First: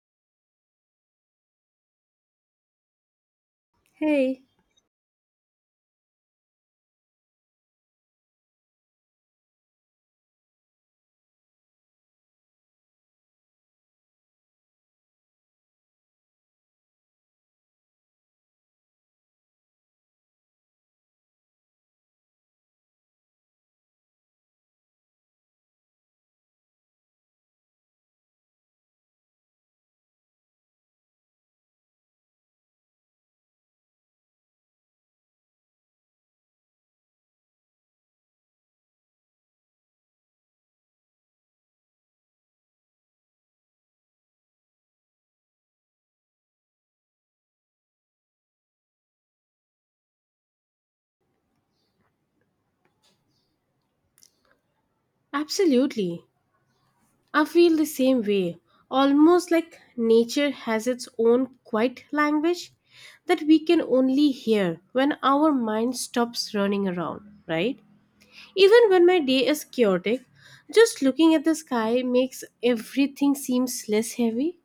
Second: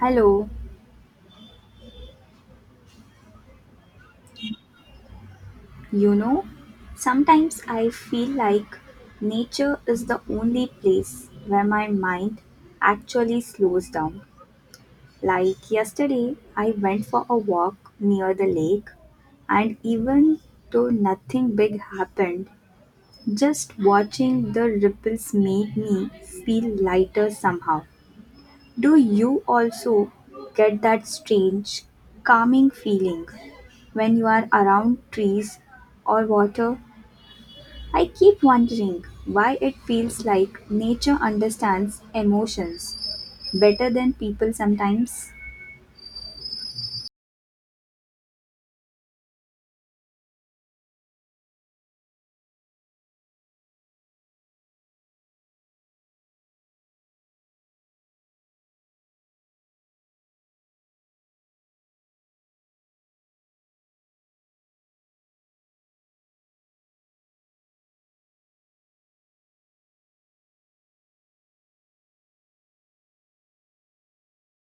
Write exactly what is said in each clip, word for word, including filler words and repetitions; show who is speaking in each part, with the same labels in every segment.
Speaker 1: Hello,
Speaker 2: Hey,
Speaker 1: you know, sometimes I feel like nature is the only place where my mind actually slows down. Like yesterday, I went for a walk near the lake, and even though nothing big happened, just watching the ripples made me feel lighter somehow. Do you also get that strange, calming feeling when you are around trees or water? I keep wondering why it feels like nature understands emotions better than people sometimes.
Speaker 2: absolutely. I feel the same way. Almost like nature has its own quiet language that we can only hear when our mind stops running around, right? Even when my day is chaotic, just looking at the sky makes everything seems less heavy.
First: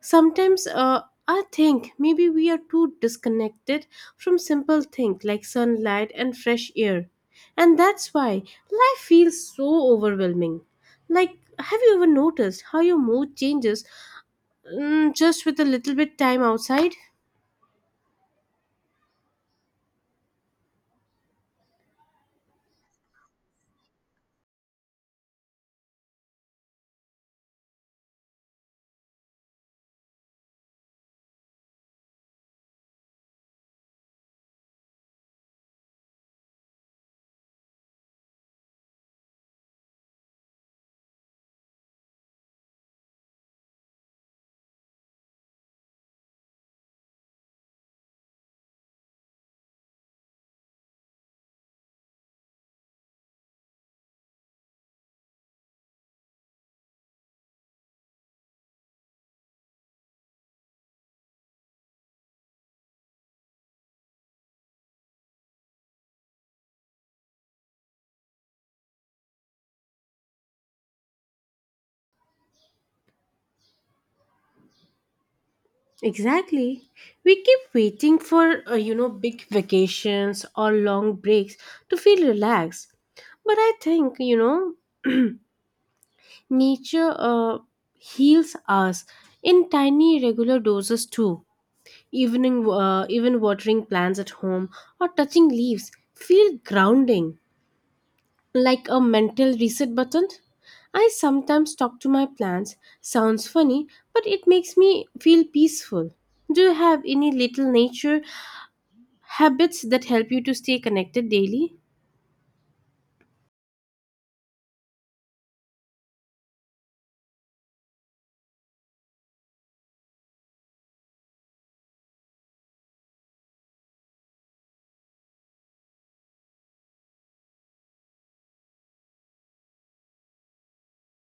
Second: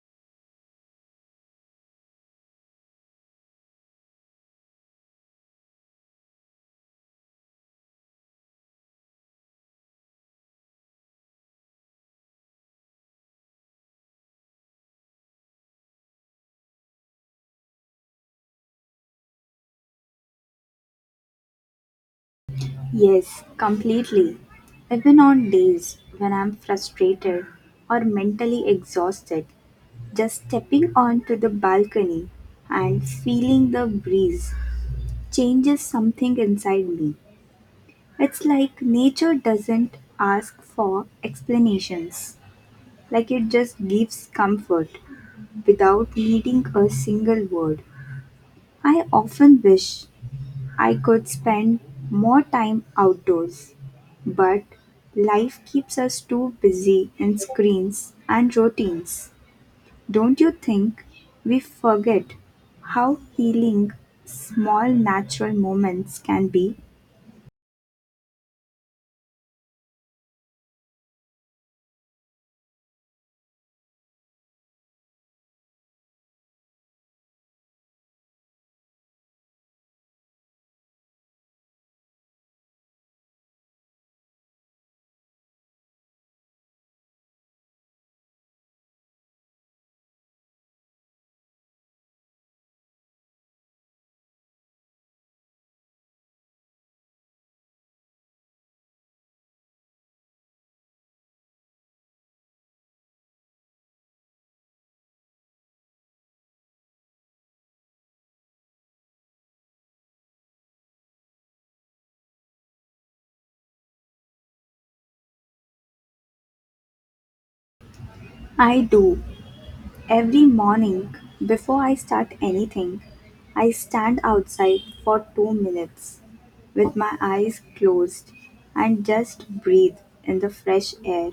Speaker 2: Sometimes uh, I think maybe we are too disconnected from simple things like sunlight and fresh air. And that's why life feels so overwhelming. Like, have you ever noticed how your mood changes mm, just with a little bit time outside?
Speaker 1: Yes, completely. Even on days when I'm frustrated or mentally exhausted, just stepping onto the balcony and feeling the breeze changes something inside me. It's like nature doesn't ask for explanations, like it just gives comfort without needing a single word. I often wish I could spend more time outdoors, but life keeps us too busy in screens and routines. Don't you think we forget how healing small natural moments can be?
Speaker 2: Exactly. We keep waiting for, uh, you know, big vacations or long breaks to feel relaxed. But I think, you know, nature uh, heals us in tiny, regular doses too. Evening, uh, even watering plants at home or touching leaves feel grounding, like a mental reset button. I sometimes talk to my plants. Sounds funny, but it makes me feel peaceful. Do you have any little nature habits that help you to stay connected daily?
Speaker 1: I do. Every morning, before I start anything, I stand outside for two minutes with my eyes closed and just breathe in the fresh air.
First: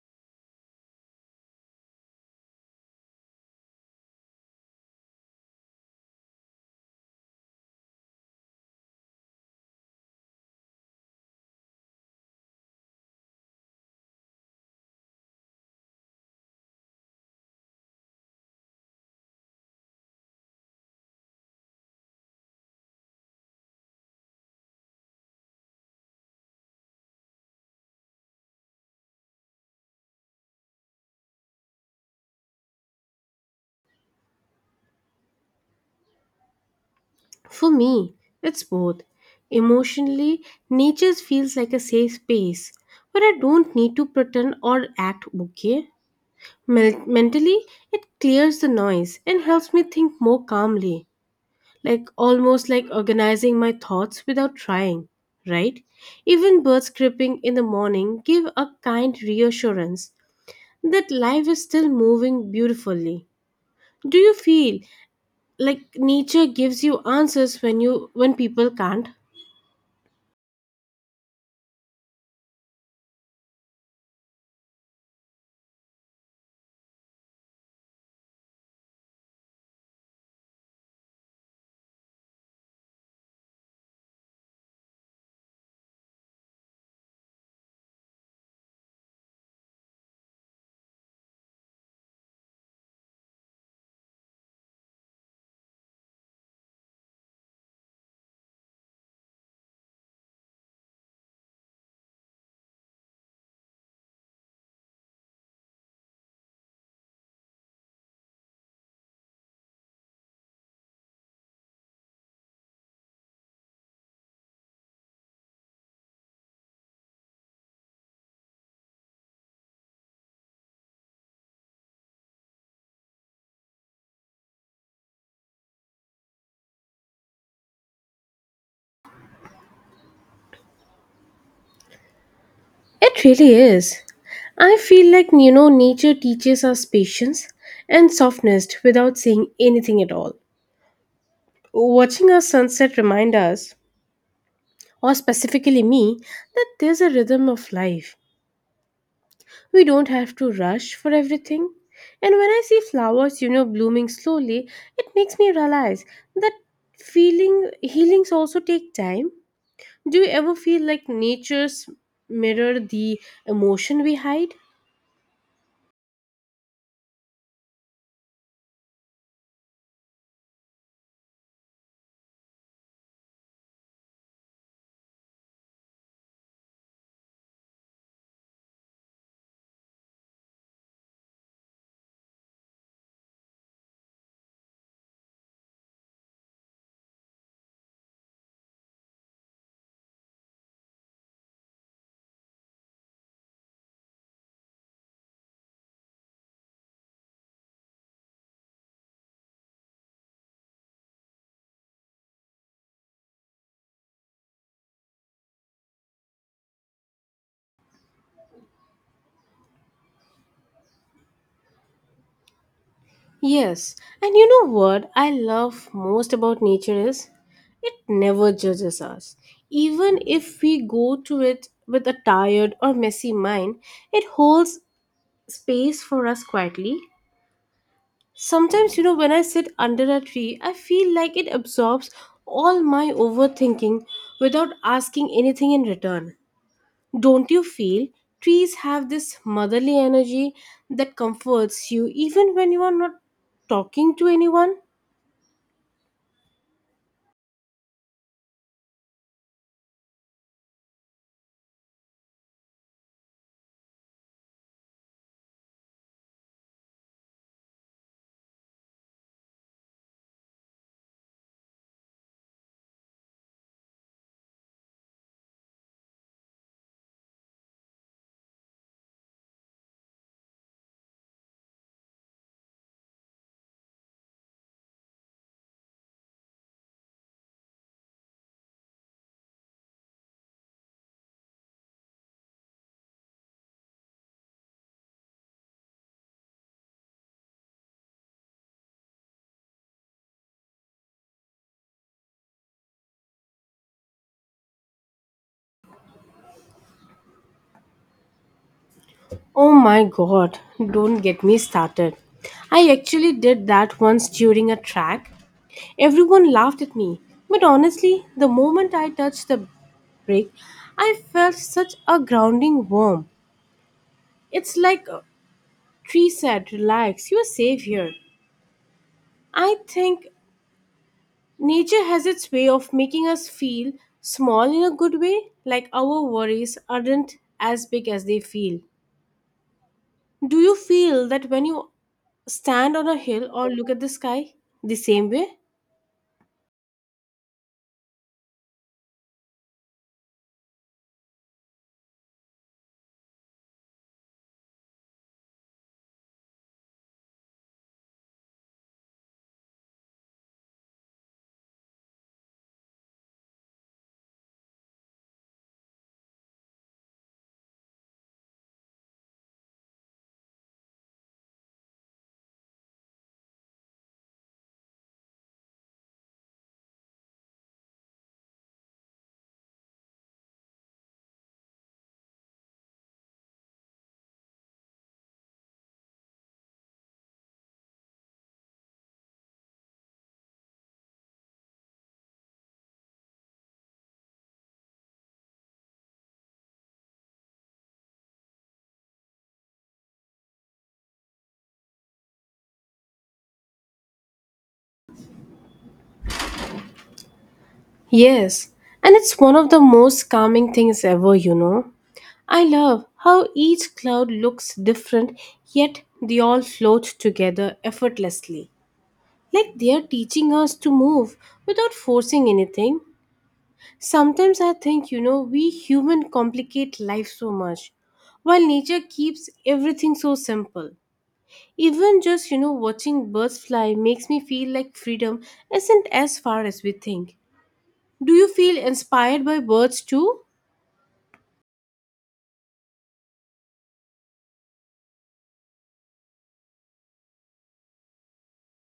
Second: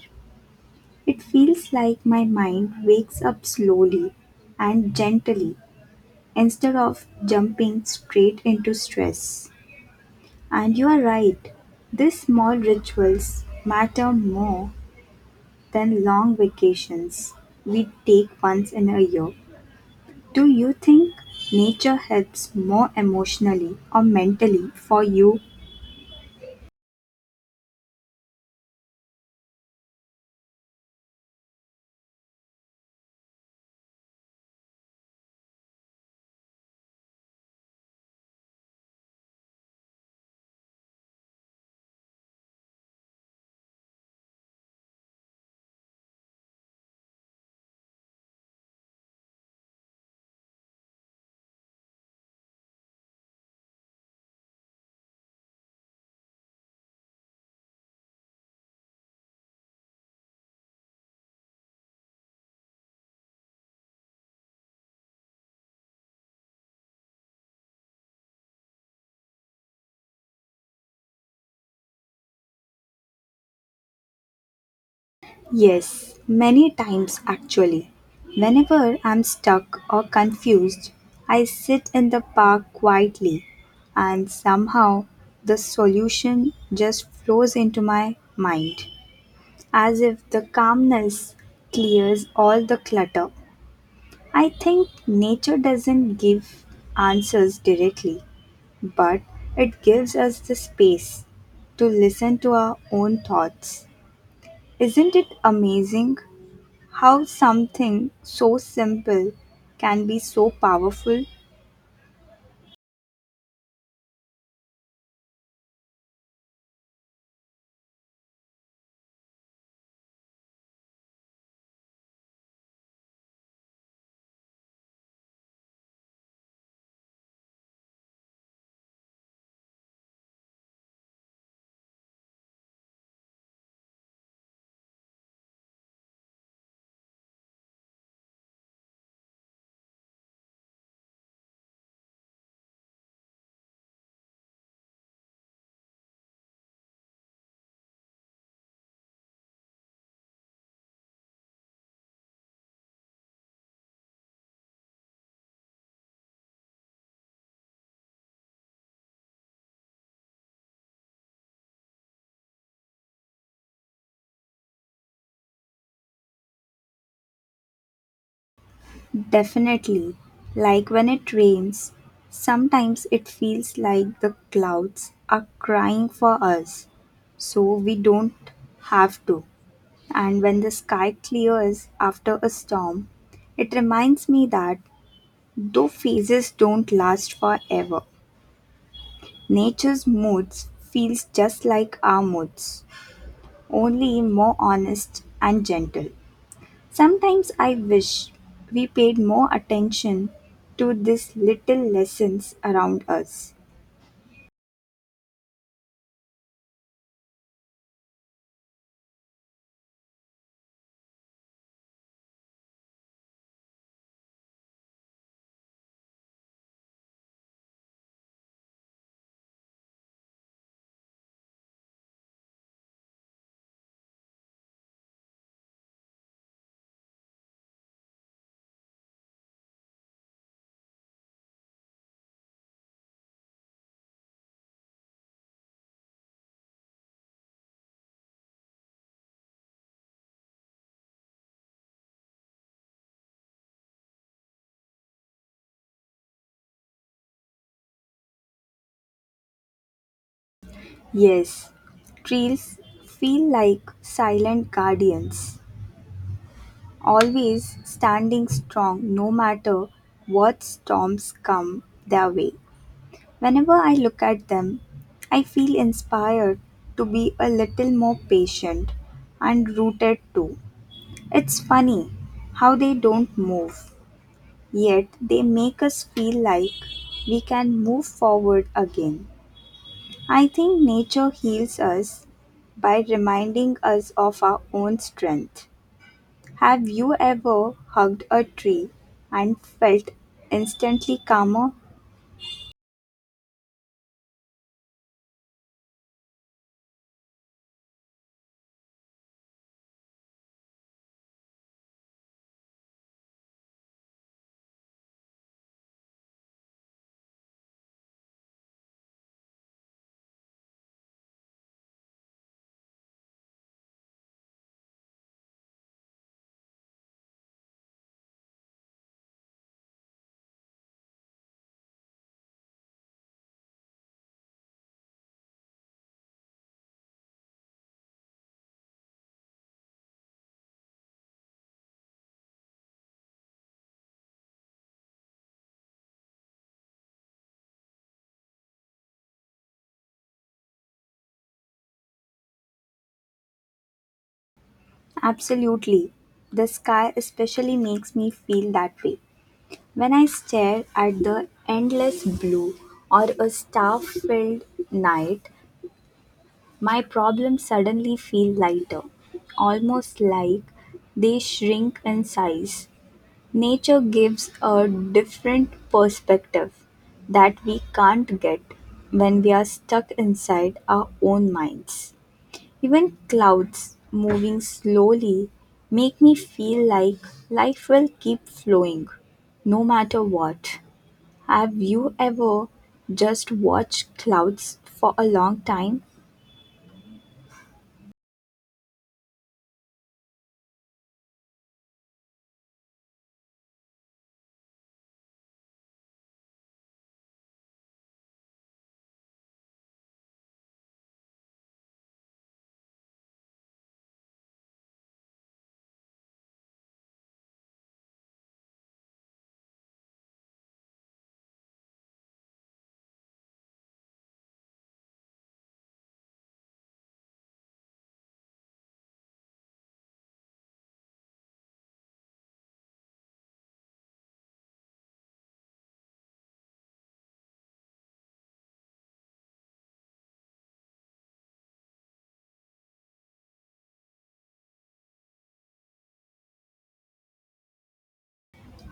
Speaker 1: It feels like my mind wakes up slowly and gently instead of jumping straight into stress. And you are right, these small rituals matter more than long vacations we take once in a year. Do you think nature helps more emotionally or mentally for you?
Speaker 2: For me, it's both. Emotionally, nature feels like a safe space where I don't need to pretend or act okay. Mel- mentally, it clears the noise and helps me think more calmly, like almost like organizing my thoughts without trying, right? Even birds chirping in the morning give a kind reassurance that life is still moving beautifully. Do you feel like nature gives you answers when you when people can't?
Speaker 1: Yes, many times actually. Whenever I'm stuck or confused, I sit in the park quietly and somehow the solution just flows into my mind as if the calmness clears all the clutter. I think nature doesn't give answers directly, but it gives us the space to listen to our own thoughts. Isn't it amazing how something so simple can be so powerful?
Speaker 2: It really is. I feel like, you know, nature teaches us patience and softness without saying anything at all. Watching a sunset remind us, or specifically me, that there's a rhythm of life. We don't have to rush for everything. And when I see flowers, you know, blooming slowly, it makes me realize that feeling healings also take time. Do you ever feel like nature's mirror the emotion we hide?
Speaker 1: Definitely. Like when it rains, sometimes it feels like the clouds are crying for us, so we don't have to. And when the sky clears after a storm, it reminds me that though phases don't last forever, nature's moods feels just like our moods, only more honest and gentle. Sometimes I wish we paid more attention to these little lessons around us.
Speaker 2: Yes, and you know what I love most about nature is it never judges us. Even if we go to it with a tired or messy mind, it holds space for us quietly. Sometimes, you know, when I sit under a tree, I feel like it absorbs all my overthinking without asking anything in return. Don't you feel trees have this motherly energy that comforts you even when you are not talking to anyone?
Speaker 1: Yes, trees feel like silent guardians, always standing strong no matter what storms come their way. Whenever I look at them, I feel inspired to be a little more patient and rooted too. It's funny how they don't move, yet they make us feel like we can move forward again. I think nature heals us by reminding us of our own strength. Have you ever hugged a tree and felt instantly calmer?
Speaker 2: Oh my god, don't get me started. I actually did that once during a track. Everyone laughed at me, but honestly, the moment I touched the brake, I felt such a grounding warmth. It's like a tree said, relax, you're safe here. I think nature has its way of making us feel small in a good way, like our worries aren't as big as they feel. Do you feel that when you stand on a hill or look at the sky the same way?
Speaker 1: Absolutely. The sky especially makes me feel that way. When I stare at the endless blue or a star filled night, my problems suddenly feel lighter, almost like they shrink in size. Nature gives a different perspective that we can't get when we are stuck inside our own minds. Even clouds moving slowly make me feel like life will keep flowing no matter what. Have you ever just watched clouds for a long time?
Speaker 2: Yes, and it's one of the most calming things ever, you know. I love how each cloud looks different, yet they all float together effortlessly. Like they are teaching us to move without forcing anything. Sometimes I think, you know, we human complicate life so much, while nature keeps everything so simple. Even just, you know, watching birds fly makes me feel like freedom isn't as far as we think. Do you feel inspired by birds too?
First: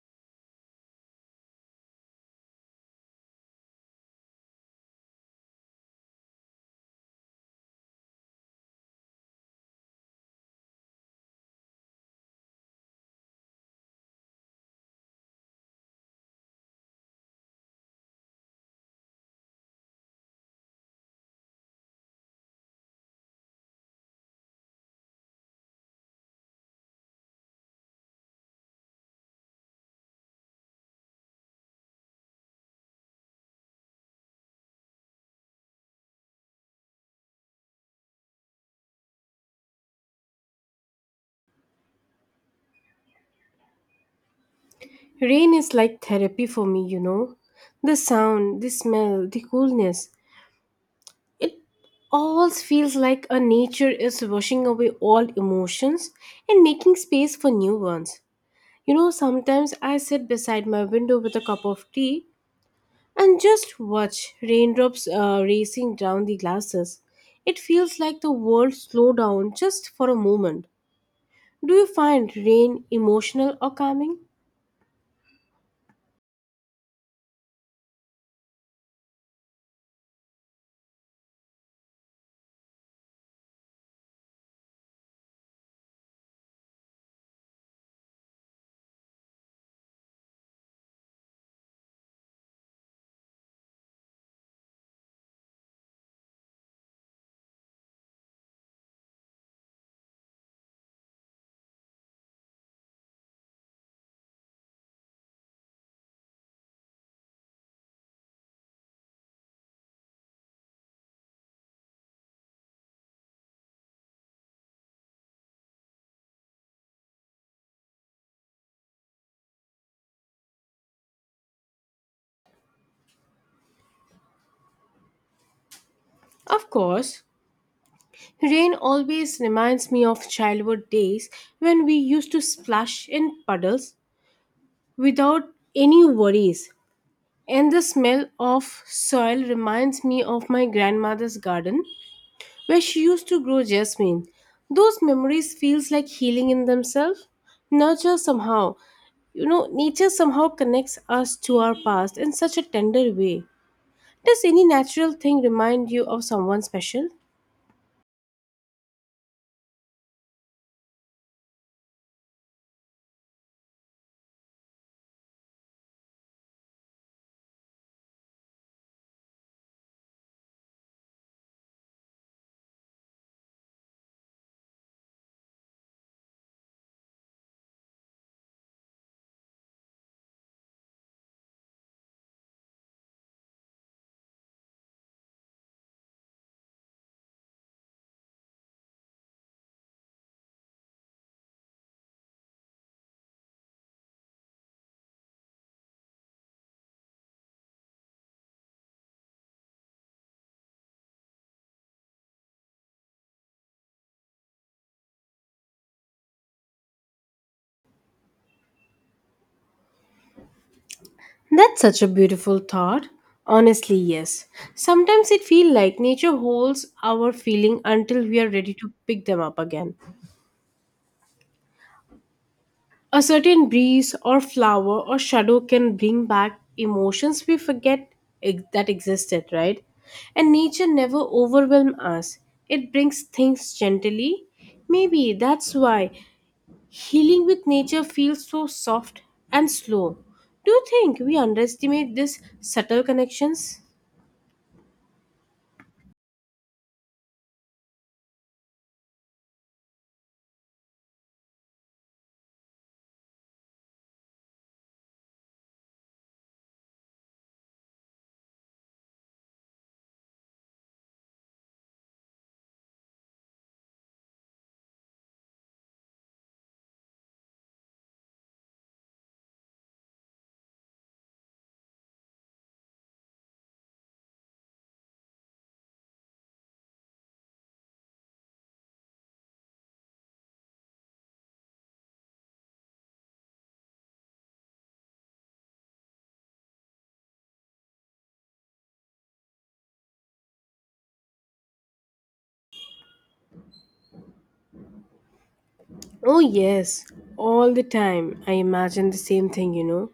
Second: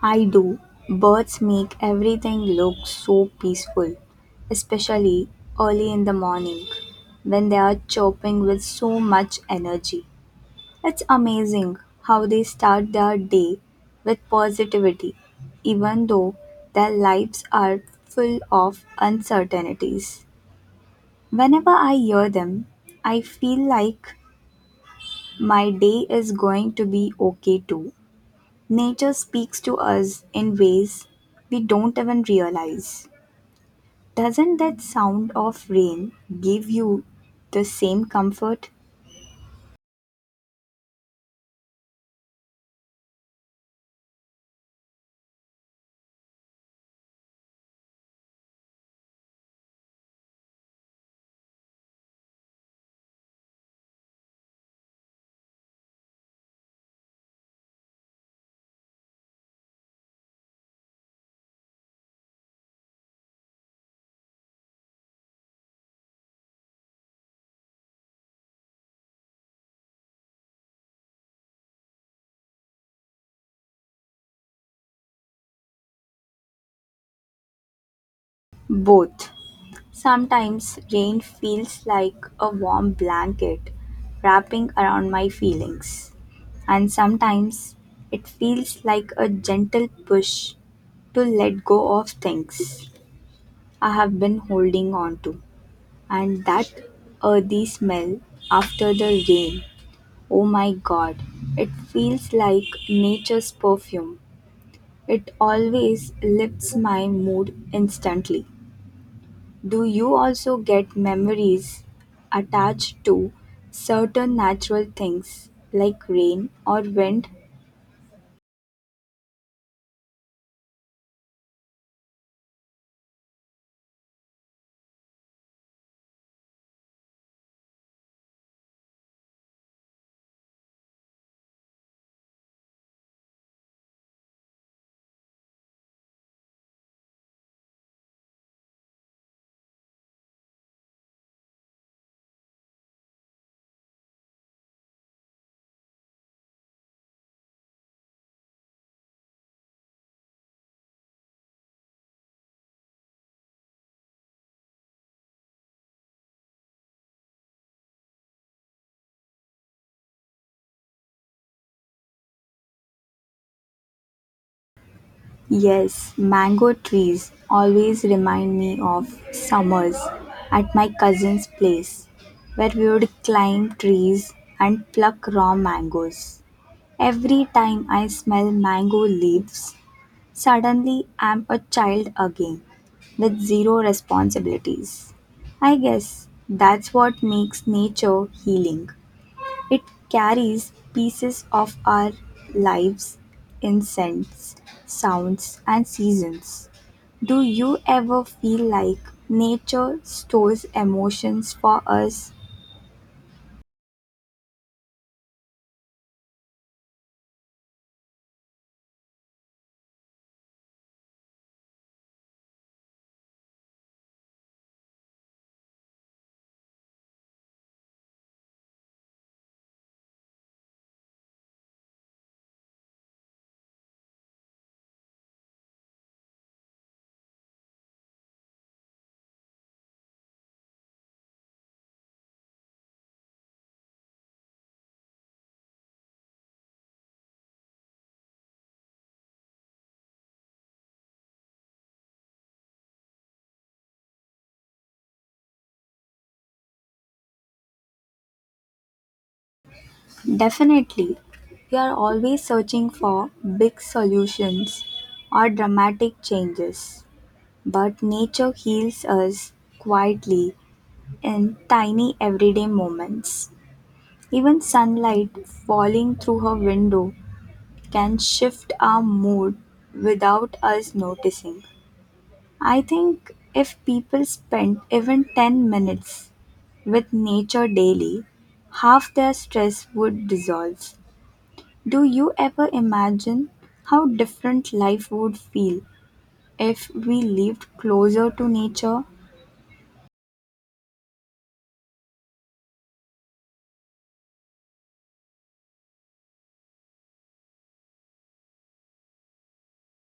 Speaker 1: I do. Birds make everything look so peaceful, especially early in the morning when they are chirping with so much energy. It's amazing how they start their day with positivity, even though their lives are full of uncertainties. Whenever I hear them, I feel like my day is going to be okay too. Nature speaks to us in ways we don't even realize. Doesn't that sound of rain give you the same comfort?
Speaker 2: Rain is like therapy for me, you know. The sound, the smell, the coolness. It all feels like a nature is washing away all emotions and making space for new ones. You know, sometimes I sit beside my window with a cup of tea and just watch raindrops uh, racing down the glasses. It feels like the world slowed down just for a moment. Do you find rain emotional or calming?
Speaker 1: Both. Sometimes rain feels like a warm blanket wrapping around my feelings, and sometimes it feels like a gentle push to let go of things I have been holding on to. And that earthy smell after the rain, oh my god, it feels like nature's perfume. It always lifts my mood instantly. Do you also get memories attached to certain natural things like rain or wind?
Speaker 2: Of course. Rain always reminds me of childhood days when we used to splash in puddles without any worries. And the smell of soil reminds me of my grandmother's garden where she used to grow jasmine. Those memories feels like healing in themselves. Nature somehow, you know, nature somehow connects us to our past in such a tender way. Does any natural thing remind you of someone special?
Speaker 1: Yes, mango trees always remind me of summers at my cousin's place where we would climb trees and pluck raw mangoes. Every time I smell mango leaves, suddenly, I'm a child again, with zero responsibilities. I guess that's what makes nature healing. It carries pieces of our lives in scents, sounds, and seasons. Do you ever feel like nature stores emotions for us?
Speaker 2: That's such a beautiful thought. Honestly, yes. Sometimes it feels like nature holds our feeling until we are ready to pick them up again. A certain breeze or flower or shadow can bring back emotions we forget ex- that existed, right? And nature never overwhelms us. It brings things gently. Maybe that's why healing with nature feels so soft and slow. Do you think we underestimate these subtle connections?
Speaker 1: Definitely. We are always searching for big solutions or dramatic changes. But nature heals us quietly in tiny everyday moments. Even sunlight falling through her window can shift our mood without us noticing. I think if people spent even ten minutes with nature daily, half their stress would dissolve. Do you ever imagine how different life would feel if we lived closer to nature?
Speaker 2: Oh, yes, all the time. I imagine the same thing, you know.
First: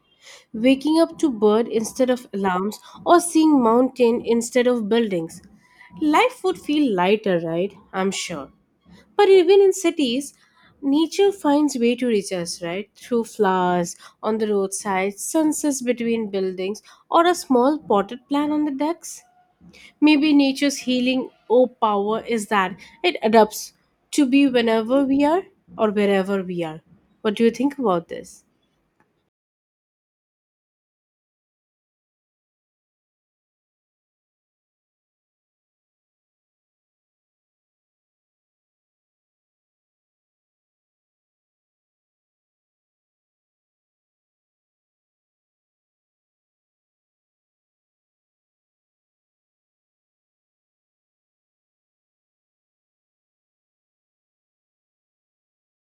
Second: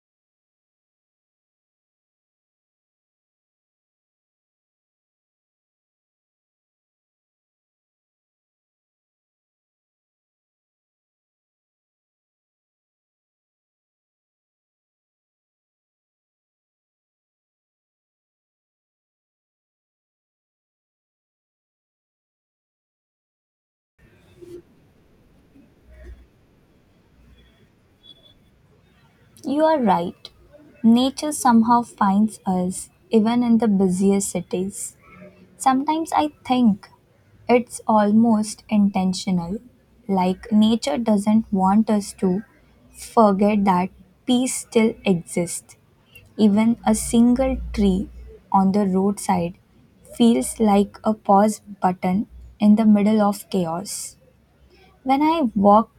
Speaker 2: Waking up to bird instead of alarms or seeing mountain instead of buildings. Life would feel lighter, right? I'm sure. But even in cities, nature finds way to reach us, right? Through flowers on the roadside, sunsets between buildings, or a small potted plant on the decks. Maybe nature's healing oh power is that it adapts to be whenever we are or wherever we are. What do you think about this?
Speaker 1: You are right. Nature somehow finds us, even in the busiest cities. Sometimes I think it's almost intentional. Like, nature doesn't want us to forget that peace still exists. Even a single tree on the roadside feels like a pause button in the middle of chaos. When I walk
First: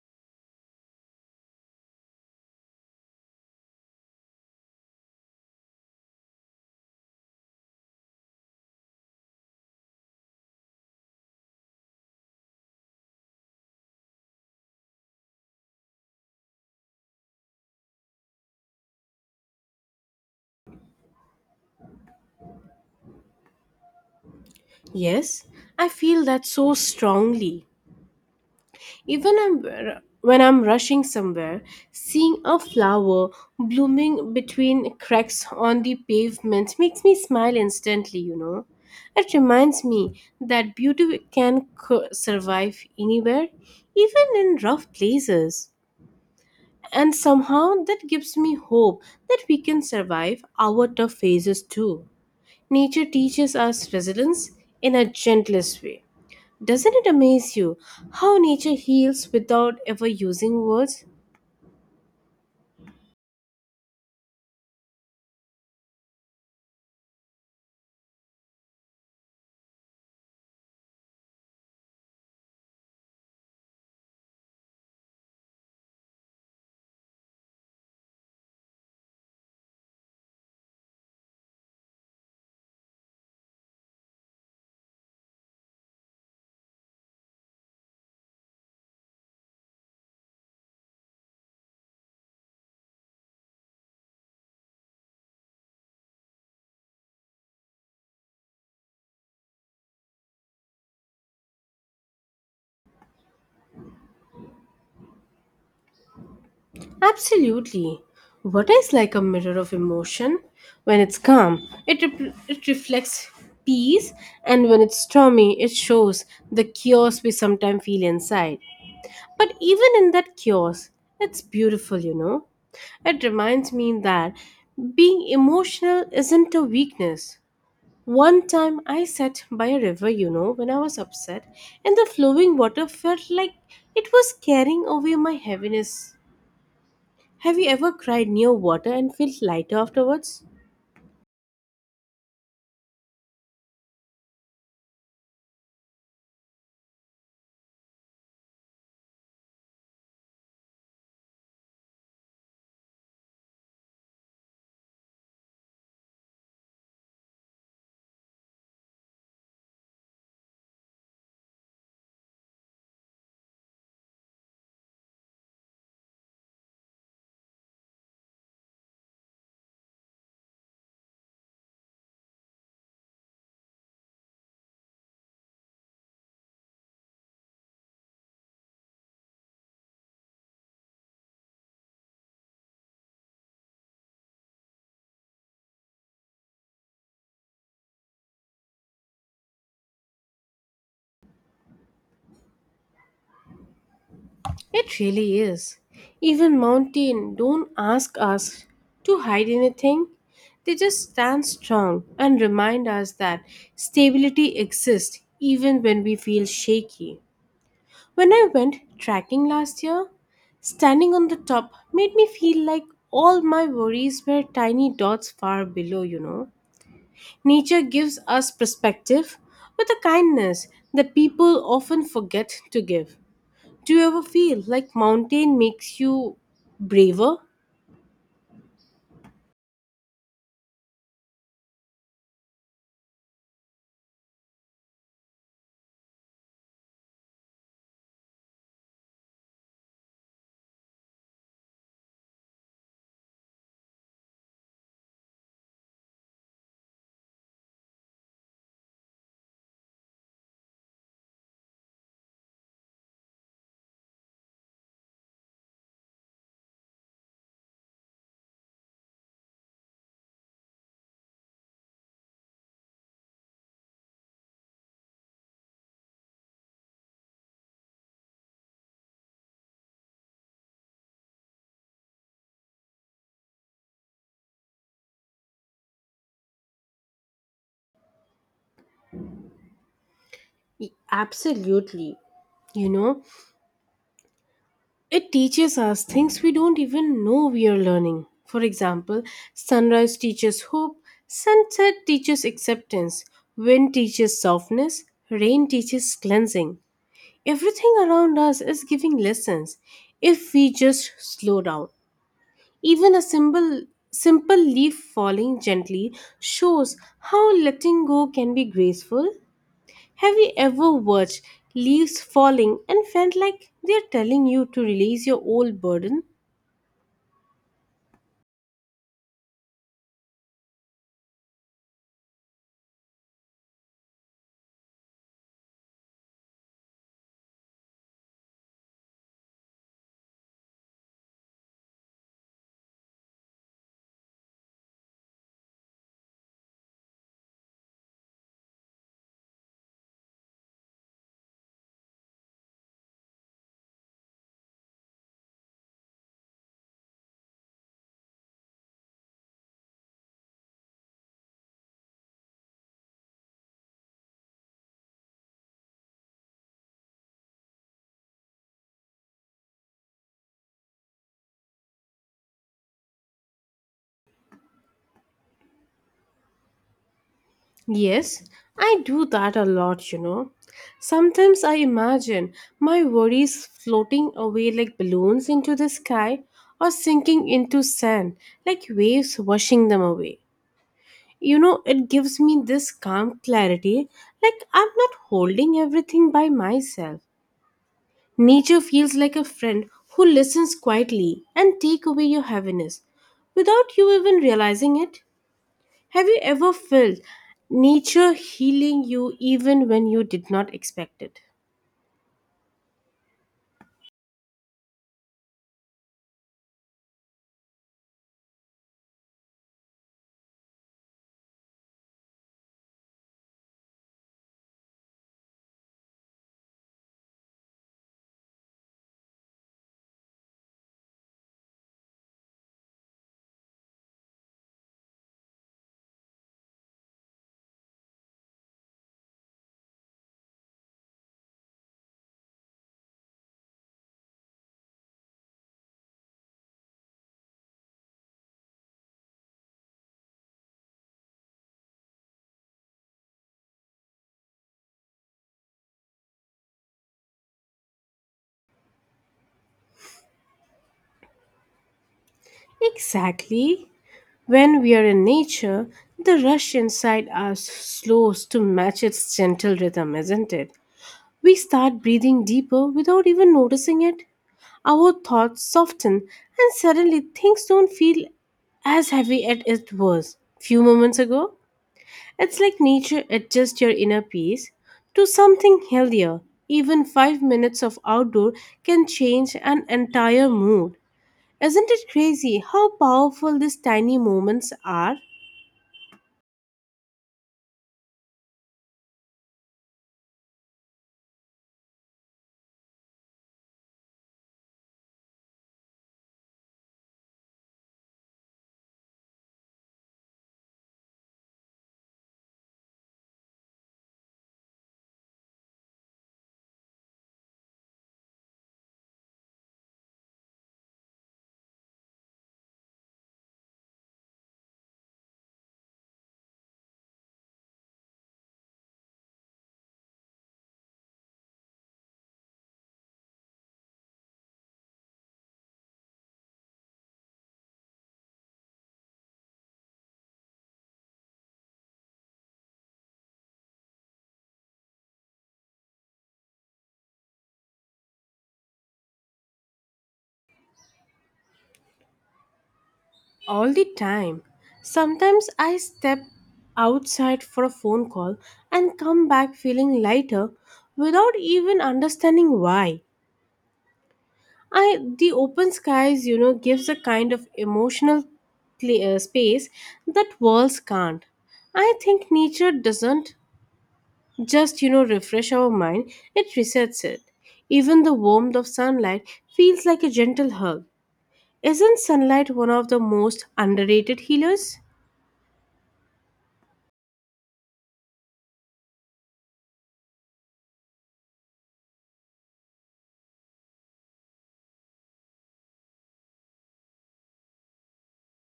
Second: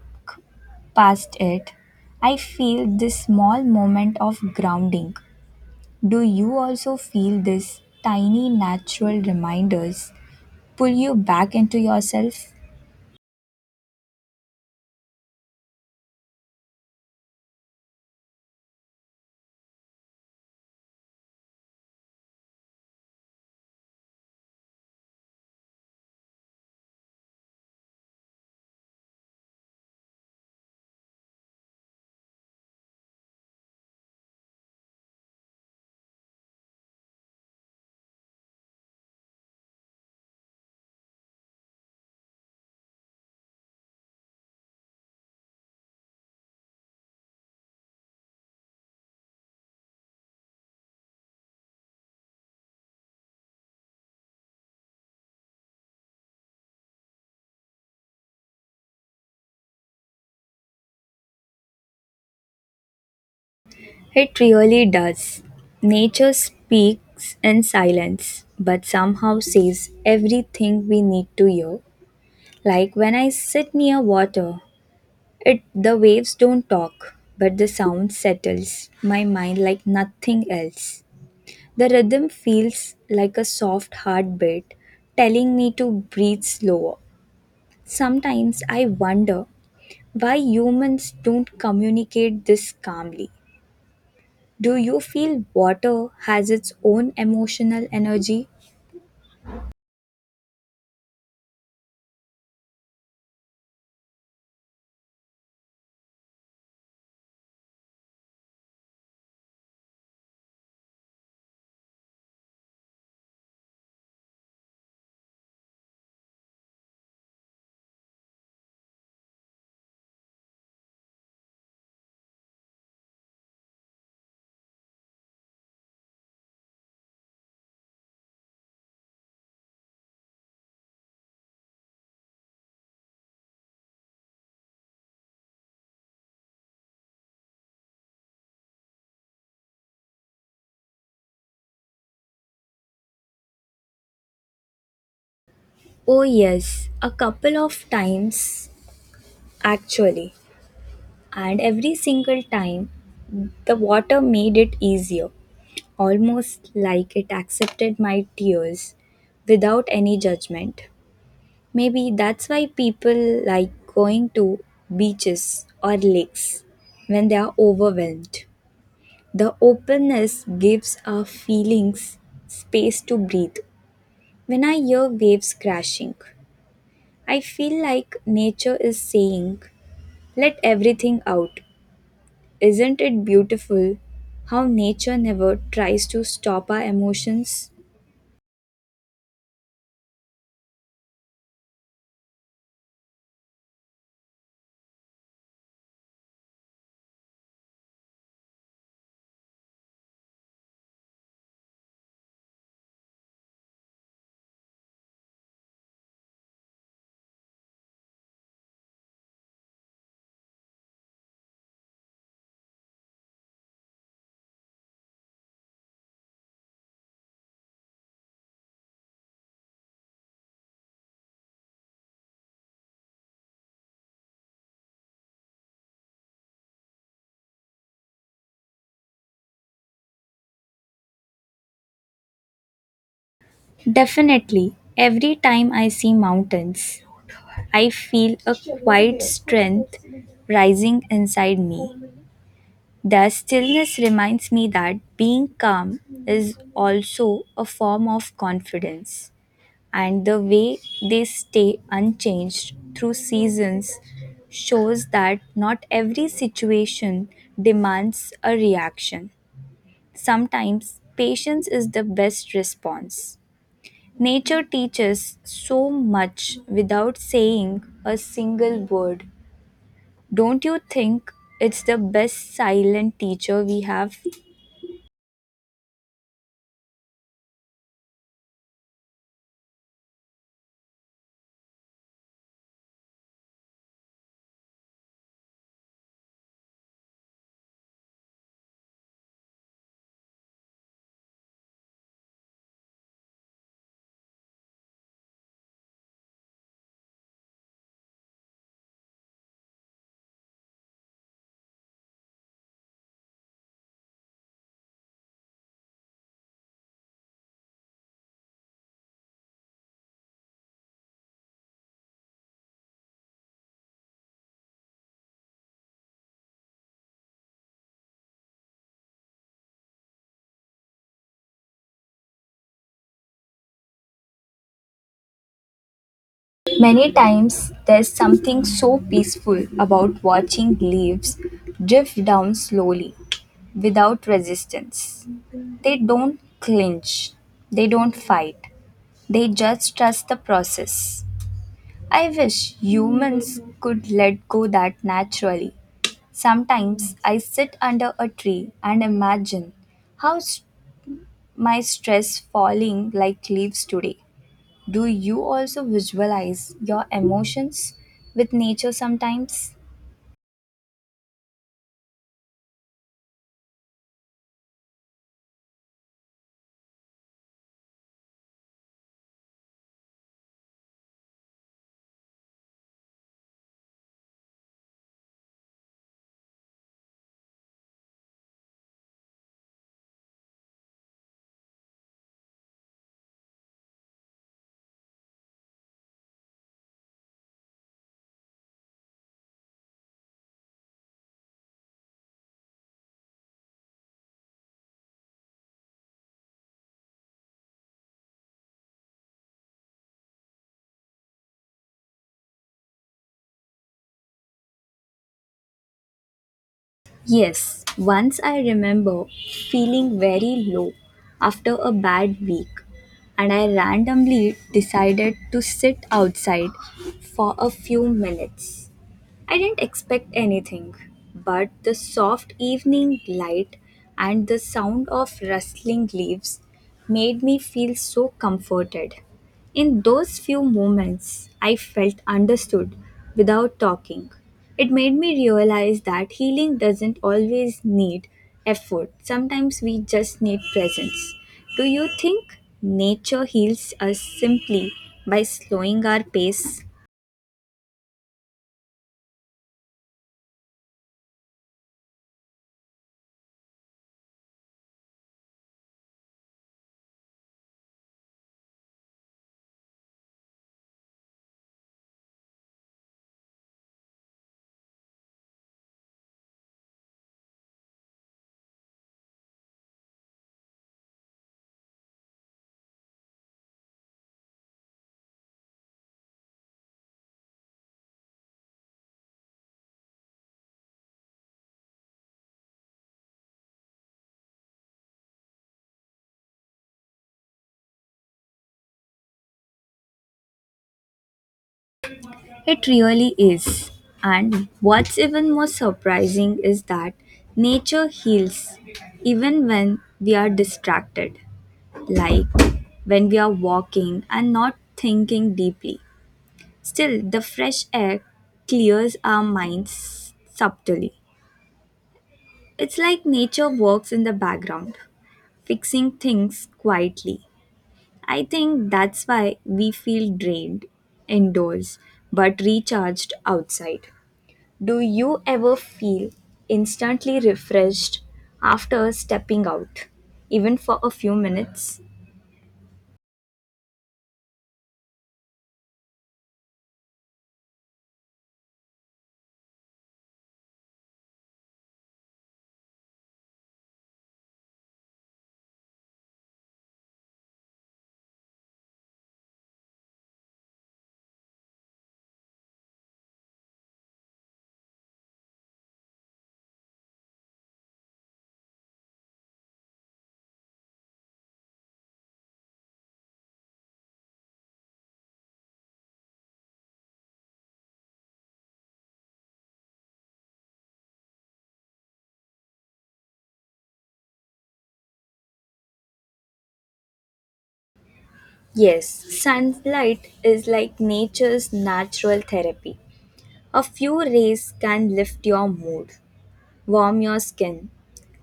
Speaker 1: past it, I feel this small moment of grounding. Do you also feel these tiny natural reminders pull you back into yourself?
Speaker 2: Yes, I feel that so strongly. Even I'm, when I'm rushing somewhere, seeing a flower blooming between cracks on the pavement makes me smile instantly, you know. It reminds me that beauty can co- survive anywhere, even in rough places. And somehow that gives me hope that we can survive our tough phases too. Nature teaches us resilience in a gentlest way. Doesn't it amaze you how nature heals without ever using words?
Speaker 1: It really does. Nature speaks in silence, but somehow says everything we need to hear. Like when I sit near water, it the waves don't talk, but the sound settles my mind like nothing else. The rhythm feels like a soft heartbeat telling me to breathe slower. Sometimes I wonder why humans don't communicate this calmly. Do you feel water has its own emotional energy?
Speaker 2: Absolutely. Water is like a mirror of emotion. When it's calm, it, rep- it reflects peace, and when it's stormy, it shows the chaos we sometimes feel inside. But even in that chaos, it's beautiful, you know. It reminds me that being emotional isn't a weakness. One time I sat by a river, you know, when I was upset, and the flowing water felt like it was carrying away my heaviness. Have you ever cried near water and felt lighter afterwards?
Speaker 1: Oh, yes, a couple of times actually. And every single time, the water made it easier, almost like it accepted my tears without any judgment. Maybe that's why people like going to beaches or lakes when they are overwhelmed. The openness gives our feelings space to breathe. When I hear waves crashing, I feel like nature is saying, let everything out. Isn't it beautiful how nature never tries to stop our emotions?
Speaker 2: It really is. Even mountain don't ask us to hide anything. They just stand strong and remind us that stability exists even when we feel shaky. When I went trekking last year, standing on the top made me feel like all my worries were tiny dots far below, you know. Nature gives us perspective with a kindness that people often forget to give. Do you ever feel like mountain makes you braver?
Speaker 1: Definitely, every time I see mountains, I feel a quiet strength rising inside me. The stillness reminds me that being calm is also a form of confidence, and the way they stay unchanged through seasons shows that not every situation demands a reaction. Sometimes patience is the best response. Nature teaches so much without saying a single word. Don't you think it's the best silent teacher we have?
Speaker 2: Y- Absolutely. You know, it teaches us things we don't even know we are learning. For example, sunrise teaches hope, sunset teaches acceptance, wind teaches softness, rain teaches cleansing. Everything around us is giving lessons if we just slow down. Even a simple simple leaf falling gently shows how letting go can be graceful. Have you ever watched leaves falling and felt like they're telling you to release your old burden?
Speaker 1: Many times there's something so peaceful about watching leaves drift down slowly without resistance. They don't clinch, they don't fight, they just trust the process. I wish humans could let go that naturally. Sometimes I sit under a tree and imagine how s- my stress falling like leaves today. Do you also visualize your emotions with nature sometimes?
Speaker 2: Yes, I do that a lot, you know. Sometimes I imagine my worries floating away like balloons into the sky or sinking into sand like waves washing them away. You know, it gives me this calm clarity like I'm not holding everything by myself. Nature feels like a friend who listens quietly and take away your heaviness without you even realizing it. Have you ever felt nature healing you even when you did not expect it?
Speaker 1: Yes, once I remember feeling very low after a bad week, and I randomly decided to sit outside for a few minutes. I didn't expect anything, but the soft evening light and the sound of rustling leaves made me feel so comforted. In those few moments, I felt understood without talking. It made me realize that healing doesn't always need effort, sometimes we just need presence. Do you think nature heals us simply by slowing our pace?
Speaker 2: Exactly. When we are in nature, the rush inside us slows to match its gentle rhythm, isn't it? We start breathing deeper without even noticing it. Our thoughts soften, and suddenly things don't feel as heavy as it was few moments ago. It's like nature adjusts your inner peace to something healthier. Even five minutes of outdoor can change an entire mood. Isn't it crazy how powerful these tiny moments are?
Speaker 1: It really is. And what's even more surprising is that nature heals even when we are distracted, like when we are walking and not thinking deeply. Still, the fresh air clears our minds subtly. It's like nature works in the background, fixing things quietly. I think that's why we feel drained indoors but recharged outside. Do you ever feel instantly refreshed after stepping out, even for a few minutes?
Speaker 2: All the time. Sometimes I step outside for a phone call and come back feeling lighter without even understanding why. I The open skies, you know, gives a kind of emotional clear space that walls can't. I think nature doesn't just, you know, refresh our mind, it resets it. Even the warmth of sunlight feels like a gentle hug. Isn't sunlight one of the most underrated healers?
Speaker 1: Yes, sunlight is like nature's natural therapy. A few rays can lift your mood, warm your skin,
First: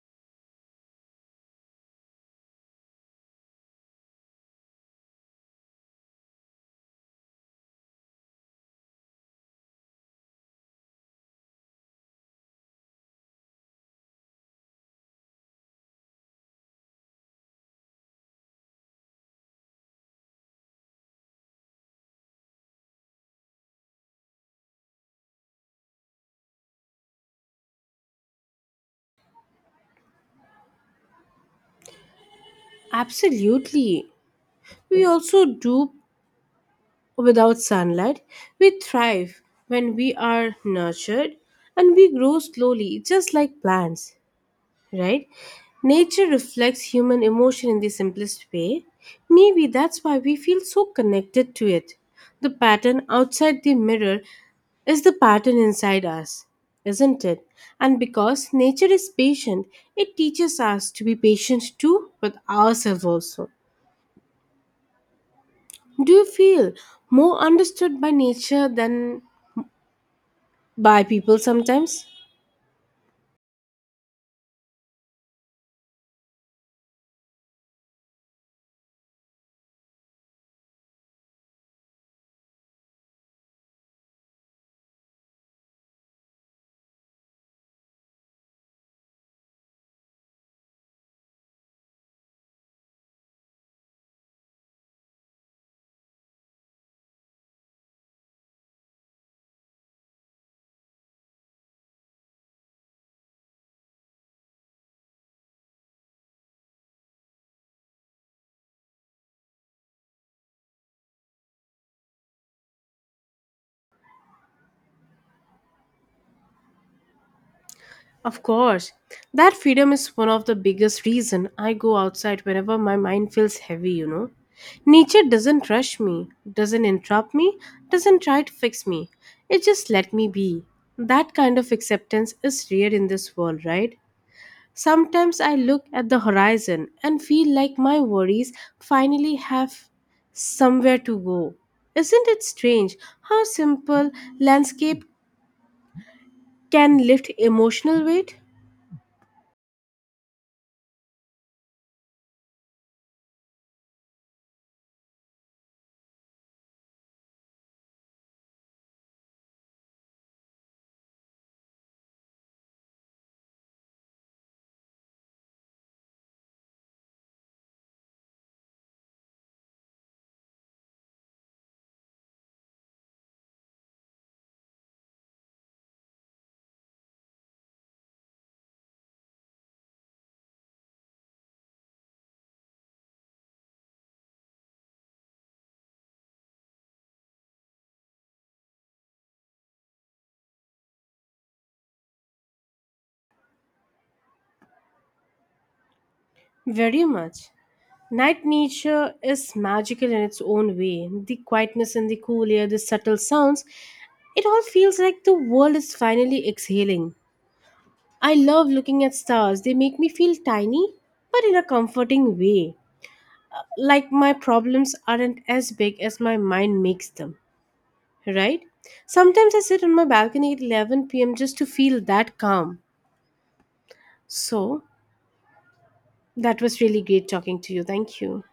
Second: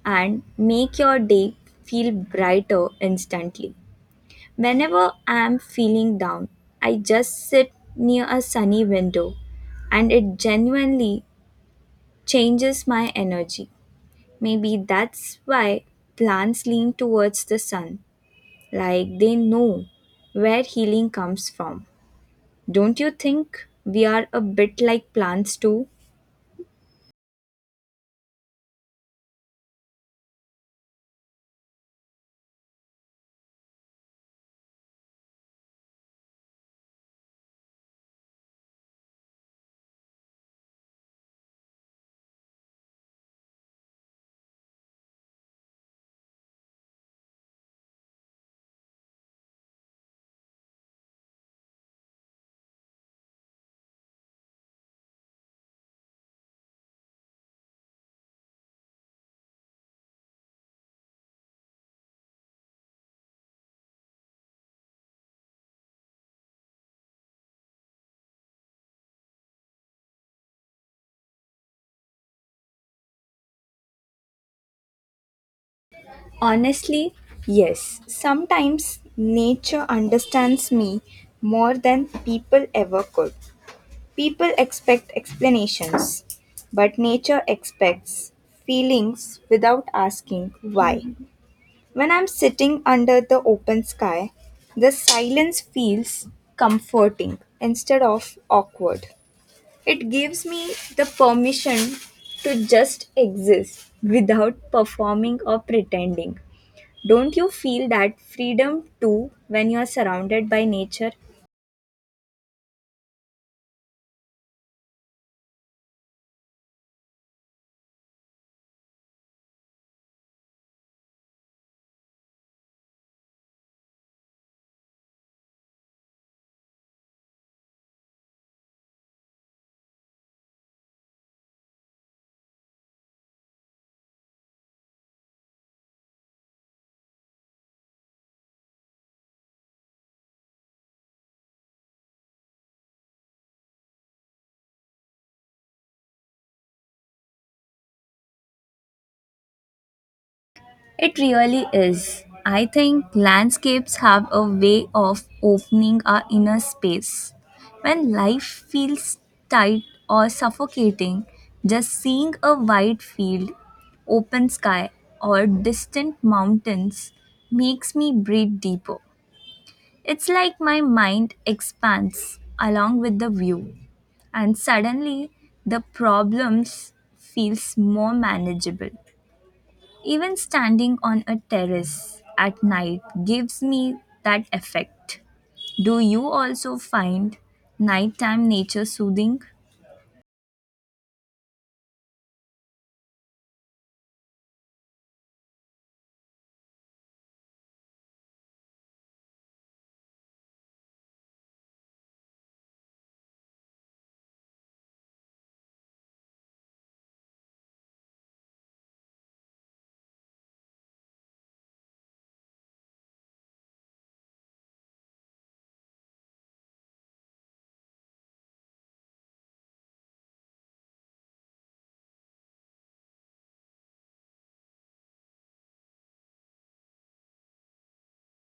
Speaker 1: and make your day feel brighter instantly. Whenever I am feeling down, I just sit near a sunny window and it genuinely changes my energy. Maybe that's why plants lean towards the sun, like they know where healing comes from. Don't you think we are a bit like plants too?
Speaker 2: Absolutely. We also do without sunlight. We thrive when we are nurtured and we grow slowly, just like plants, right? Nature reflects human emotion in the simplest way. Maybe that's why we feel so connected to it. The pattern outside the mirror is the pattern inside us, isn't it? And because nature is patient, it teaches us to be patient too with ourselves also. Do you feel more understood by nature than by people sometimes?
Speaker 1: Honestly, yes. Sometimes nature understands me more than people ever could. People expect explanations, but nature expects feelings without asking why. When I'm sitting under the open sky, the silence feels comforting instead of awkward. It gives me the permission to just exist without performing or pretending. Don't you feel that freedom too when you are surrounded by nature?
Speaker 2: Of course, that freedom is one of the biggest reason I go outside whenever my mind feels heavy, you know. Nature doesn't rush me, doesn't interrupt me, doesn't try to fix me. It just let me be. That kind of acceptance is rare in this world, right? Sometimes I look at the horizon and feel like my worries finally have somewhere to go. Isn't it strange how simple landscape can lift emotional weight?
Speaker 1: It really is. I think landscapes have a way of opening our inner space. When life feels tight or suffocating, just seeing a wide field, open sky, or distant mountains makes me breathe deeper. It's like my mind expands along with the view, and suddenly the problems feels more manageable. Even standing on a terrace at night gives me that effect. Do you also find nighttime nature soothing?
Speaker 2: Very much. Night nature is magical in its own way. The quietness and the cool air, the subtle sounds, it all feels like the world is finally exhaling. I love looking at stars. They make me feel tiny, but in a comforting way. Like my problems aren't as big as my mind makes them, right? Sometimes I sit on my balcony at eleven p m just to feel that calm. So, that was really great talking to you. Thank you.